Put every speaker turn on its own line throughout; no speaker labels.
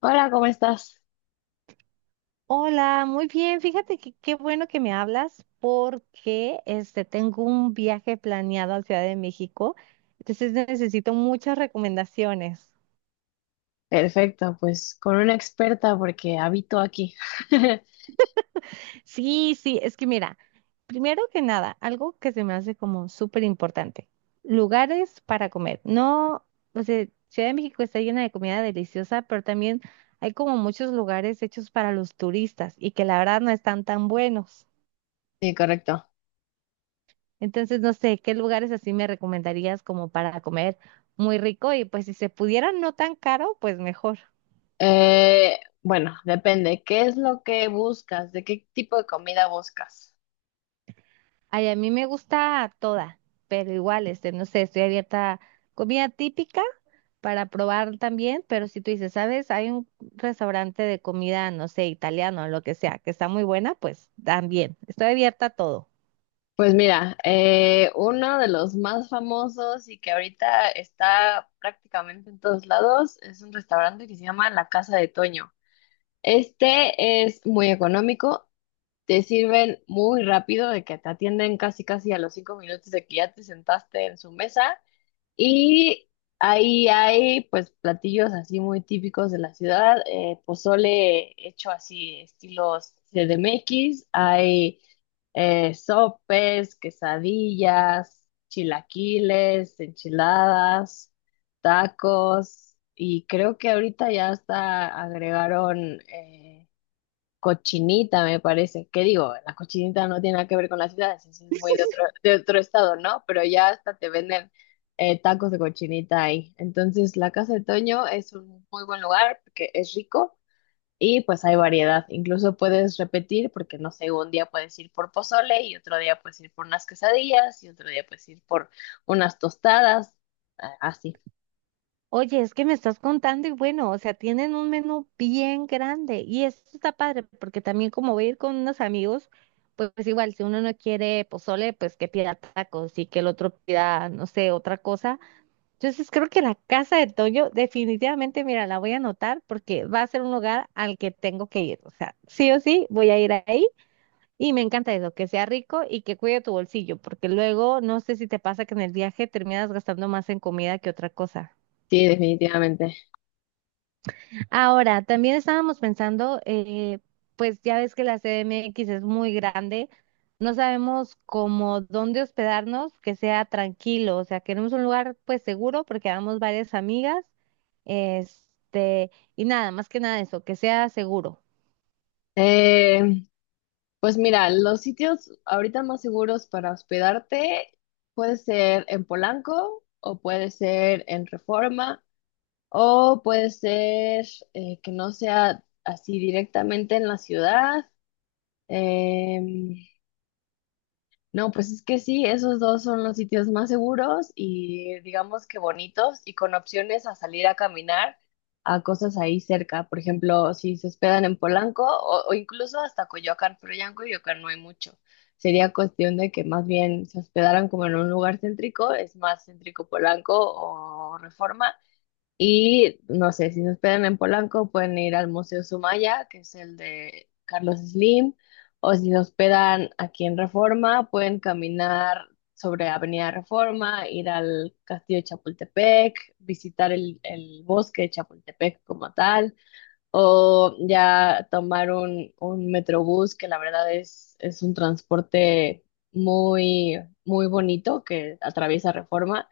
Hola, ¿cómo estás?
Hola, muy bien. Fíjate que qué bueno que me hablas porque tengo un viaje planeado a Ciudad de México, entonces necesito muchas recomendaciones.
Perfecto, pues con una experta porque habito aquí.
Sí, sí, es que mira, primero que nada, algo que se me hace como súper importante, lugares para comer. No, o sea, Ciudad de México está llena de comida deliciosa, pero también hay como muchos lugares hechos para los turistas y que la verdad no están tan buenos.
Sí, correcto.
Entonces, no sé, ¿qué lugares así me recomendarías como para comer muy rico? Y pues si se pudiera no tan caro, pues mejor.
Bueno, depende. ¿Qué es lo que buscas? ¿De qué tipo de comida buscas?
Ay, a mí me gusta toda, pero igual, no sé, estoy abierta a comida típica para probar también, pero si tú dices, ¿sabes? Hay un restaurante de comida, no sé, italiano, lo que sea, que está muy buena, pues también, estoy abierta a todo.
Pues mira, uno de los más famosos y que ahorita está prácticamente en todos lados es un restaurante que se llama La Casa de Toño. Este es muy económico, te sirven muy rápido, de que te atienden casi casi a los 5 minutos de que ya te sentaste en su mesa. Y ahí hay pues platillos así muy típicos de la ciudad, pozole hecho así estilos CDMX, hay sopes, quesadillas, chilaquiles, enchiladas, tacos, y creo que ahorita ya hasta agregaron, cochinita, me parece. ¿Qué digo? La cochinita no tiene nada que ver con las ciudades, eso es muy de otro estado, ¿no? Pero ya hasta te venden tacos de cochinita ahí. Entonces, la Casa de Toño es un muy buen lugar porque es rico y pues hay variedad. Incluso puedes repetir porque, no sé, un día puedes ir por pozole y otro día puedes ir por unas quesadillas y otro día puedes ir por unas tostadas. Ah, así,
Oye, es que me estás contando y bueno, o sea, tienen un menú bien grande y esto está padre porque también como voy a ir con unos amigos, pues, pues igual, si uno no quiere pozole, pues que pida tacos y que el otro pida, no sé, otra cosa. Entonces creo que la casa de Toño definitivamente, mira, la voy a anotar porque va a ser un lugar al que tengo que ir. O sea, sí o sí, voy a ir ahí y me encanta eso, que sea rico y que cuide tu bolsillo, porque luego no sé si te pasa que en el viaje terminas gastando más en comida que otra cosa.
sí, definitivamente.
Ahora, también estábamos pensando, pues ya ves que la CDMX es muy grande, no sabemos cómo dónde hospedarnos que sea tranquilo, o sea, queremos un lugar pues seguro porque vamos varias amigas, este, y nada, más que nada eso, que sea seguro.
Eh, Pues mira, los sitios ahorita más seguros para hospedarte puede ser en Polanco o puede ser en Reforma o puede ser que no sea así directamente en la ciudad. Em, no, pues es que sí, esos dos son los sitios más seguros y digamos que bonitos y con opciones a salir a caminar a cosas ahí cerca. Por ejemplo, si se hospedan en Polanco o incluso hasta Coyoacán, pero ya en Coyoacán no hay mucho. Sería cuestión de que más bien se hospedaran como en un lugar céntrico, es más céntrico Polanco o Reforma, y no sé, si nos esperan en Polanco, pueden ir al Museo Sumaya, que es el de Carlos Slim, o si nos esperan aquí en Reforma, pueden caminar sobre Avenida Reforma, ir al Castillo de Chapultepec, visitar el bosque de Chapultepec como tal, o ya tomar un metrobús, que la verdad es un transporte muy, muy bonito que atraviesa Reforma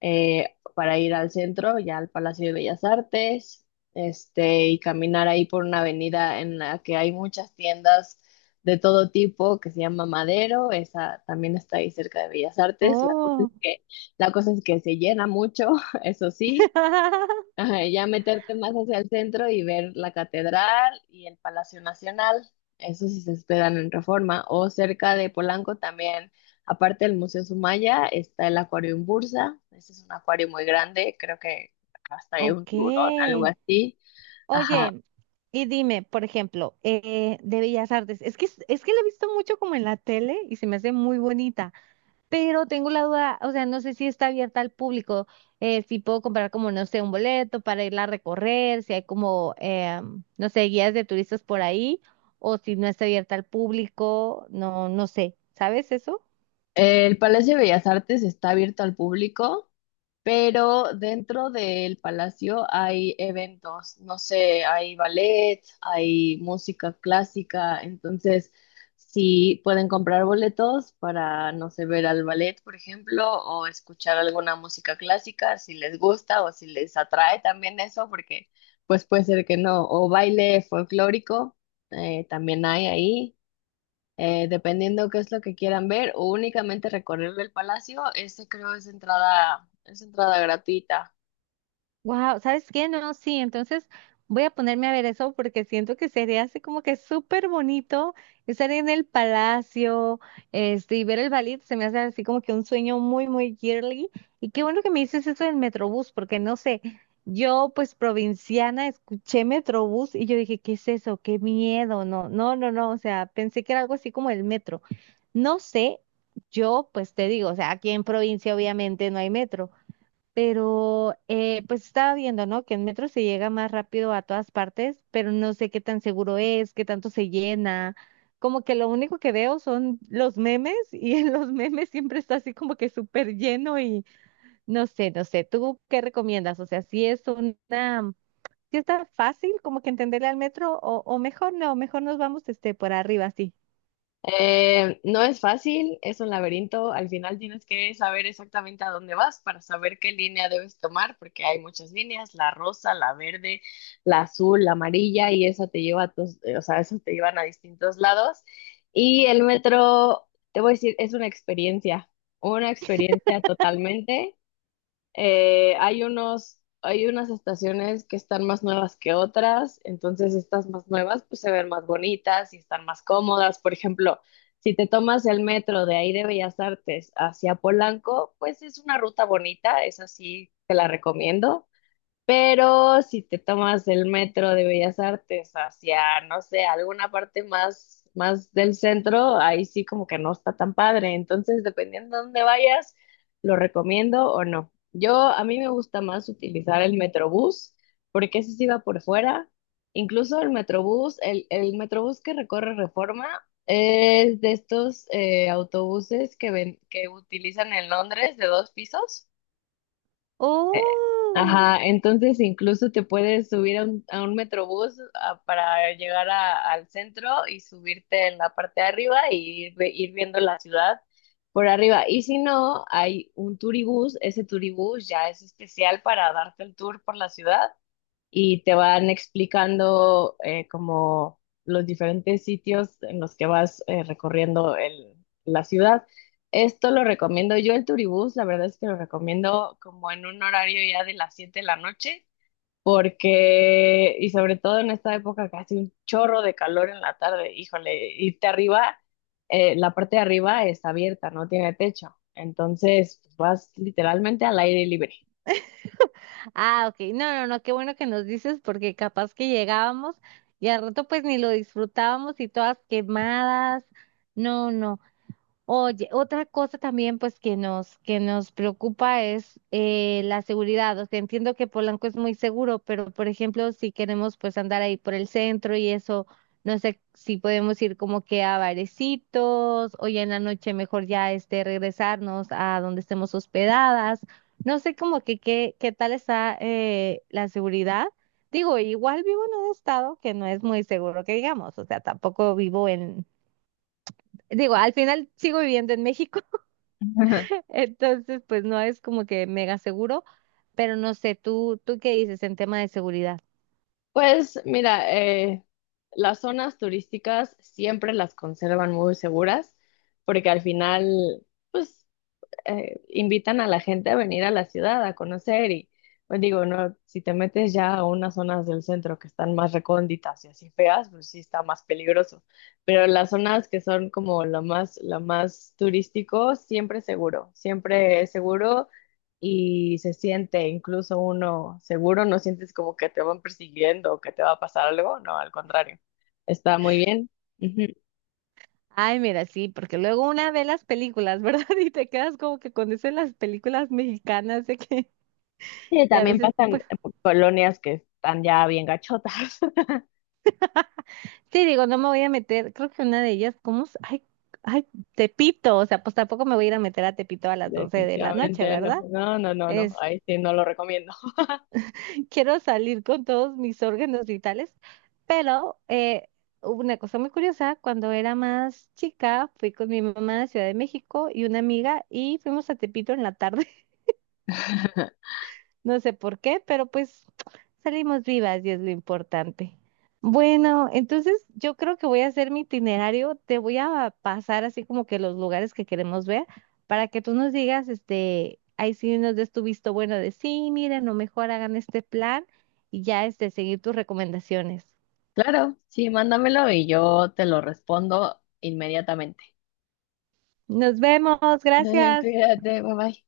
para ir al centro, ya al Palacio de Bellas Artes, este, y caminar ahí por una avenida en la que hay muchas tiendas de todo tipo, que se llama Madero, esa también está ahí cerca de Bellas Artes. La cosa es
Oh,
que, la cosa es que se llena mucho, eso sí. Ajá, y ya meterte más hacia el centro y ver la catedral y el Palacio Nacional, eso sí se esperan en Reforma, o cerca de Polanco también, aparte del Museo Sumaya, está el Acuarium Bursa, ese es un acuario muy grande, creo que hasta hay un tiburón,
ok.
algo así, ajá.
Oye, y dime, por ejemplo, de Bellas Artes, es que la he visto mucho como en la tele y se me hace muy bonita. Pero tengo la duda, o sea, no sé si está abierta al público, si puedo comprar como, no sé, un boleto para irla a recorrer, si hay como, no sé, guías de turistas por ahí, o si no está abierta al público, no, no sé, ¿sabes eso?
El Palacio de Bellas Artes está abierto al público, pero dentro del palacio hay eventos, no sé, hay ballet, hay música clásica, entonces sí pueden comprar boletos para, no sé, ver al ballet, por ejemplo, o escuchar alguna música clásica, si les gusta o si les atrae también eso, porque pues puede ser que no, o baile folclórico, también hay ahí dependiendo qué es lo que quieran ver, o únicamente recorrer el palacio, este creo es entrada gratuita.
Wow, ¿sabes qué? No, sí, entonces voy a ponerme a ver eso porque siento que sería así como que súper bonito estar en el palacio, y ver el ballet, se me hace así como que un sueño muy, muy girly. Y qué bueno que me dices eso del Metrobús, porque no sé, yo pues provinciana escuché Metrobús y yo dije, ¿qué es eso? Qué miedo, no, no, no, no, o sea, pensé que era algo así como el metro. No sé, yo pues te digo, o sea, aquí en provincia obviamente no hay metro. Pero pues estaba viendo, ¿no? Que en metro se llega más rápido a todas partes, pero no sé qué tan seguro es, qué tanto se llena. Como que lo único que veo son los memes y en los memes siempre está así como que súper lleno y no sé, no sé. ¿Tú qué recomiendas? O sea, si está fácil como que entenderle al metro o mejor no, mejor nos vamos este por arriba así.
No es fácil, es un laberinto, al final tienes que saber exactamente a dónde vas para saber qué línea debes tomar, porque hay muchas líneas, la rosa, la verde, la azul, la amarilla, y esa te lleva a o sea, esas te llevan a distintos lados. Y el metro, te voy a decir, es una experiencia totalmente. Hay unas estaciones que están más nuevas que otras, entonces estas más nuevas pues se ven más bonitas y están más cómodas. Por ejemplo, si te tomas el metro de ahí de Bellas Artes hacia Polanco, pues es una ruta bonita, es así, te la recomiendo. Pero si te tomas el metro de Bellas Artes hacia, no sé, alguna parte más del centro, ahí sí como que no está tan padre. Entonces, dependiendo de dónde vayas, lo recomiendo o no. Yo, a mí me gusta más utilizar el Metrobús, porque ese sí va por fuera. Incluso el Metrobús, el Metrobús que recorre Reforma, es de estos autobuses que ven, que utilizan en Londres de 2 pisos. Eh,
¡Oh!
Ajá, entonces incluso te puedes subir a un metrobús para llegar al centro y subirte en la parte de arriba y ir viendo la ciudad por arriba. Y si no, hay un turibús, ese turibús ya es especial para darte el tour por la ciudad y te van explicando como los diferentes sitios en los que vas recorriendo la ciudad. Esto lo recomiendo yo, el Turibús, la verdad es que lo recomiendo como en un horario ya de las 7 de la noche, porque, y sobre todo en esta época que hace un chorro de calor en la tarde, híjole, irte arriba, la parte de arriba está abierta, no tiene techo, entonces pues, vas literalmente al aire libre.
Ah, ok. No, no, no, qué bueno que nos dices porque capaz que llegábamos y al rato pues ni lo disfrutábamos y todas quemadas. No, no. Oye, otra cosa también pues que nos preocupa es la seguridad. O sea, entiendo que Polanco es muy seguro, pero por ejemplo, si queremos pues andar ahí por el centro y eso, no sé si podemos ir como que a barecitos o ya en la noche mejor ya este regresarnos a donde estemos hospedadas. No sé como que qué tal está la seguridad. Digo, igual vivo en un estado que no es muy seguro que digamos, o sea, tampoco vivo en, digo, al final sigo viviendo en México. Entonces, pues no es como que mega seguro, pero no sé, ¿tú qué dices en tema de seguridad?
Pues mira, las zonas turísticas siempre las conservan muy seguras porque al final, pues invitan a la gente a venir a la ciudad a conocer y pues digo, no, si te metes ya a unas zonas del centro que están más recónditas y así feas, pues sí está más peligroso. Pero las zonas que son como lo más turístico, siempre es seguro y se siente incluso uno seguro, no sientes como que te van persiguiendo o que te va a pasar algo, no, al contrario, está muy bien. Ujú.
Ay, mira, sí, porque luego una ve las películas, ¿verdad? Y te quedas como que con eso de las películas mexicanas de que,
Sí,
y a
también
veces,
pasan
pues,
colonias que están ya bien gachotas.
sí, digo, no me voy a meter, creo que una de ellas, ¿cómo? Ay, ay, Tepito, o sea, pues tampoco me voy a ir a meter a Tepito a las 12 de la noche,
Definitivamente no,
¿verdad?
no, no, no, no, ahí sí no lo recomiendo.
quiero salir con todos mis órganos vitales, pero hubo una cosa muy curiosa, cuando era más chica, fui con mi mamá a Ciudad de México y una amiga y fuimos a Tepito en la tarde. No sé por qué, pero pues salimos vivas y es lo importante. Bueno, entonces yo creo que voy a hacer mi itinerario. Te voy a pasar así como que los lugares que queremos ver para que tú nos digas, este, ahí sí nos des tu visto bueno de sí, miren, o mejor hagan este plan y ya este, seguir tus recomendaciones.
Claro, sí, mándamelo y yo te lo respondo inmediatamente.
Nos vemos, gracias.
Cuídate, bye bye.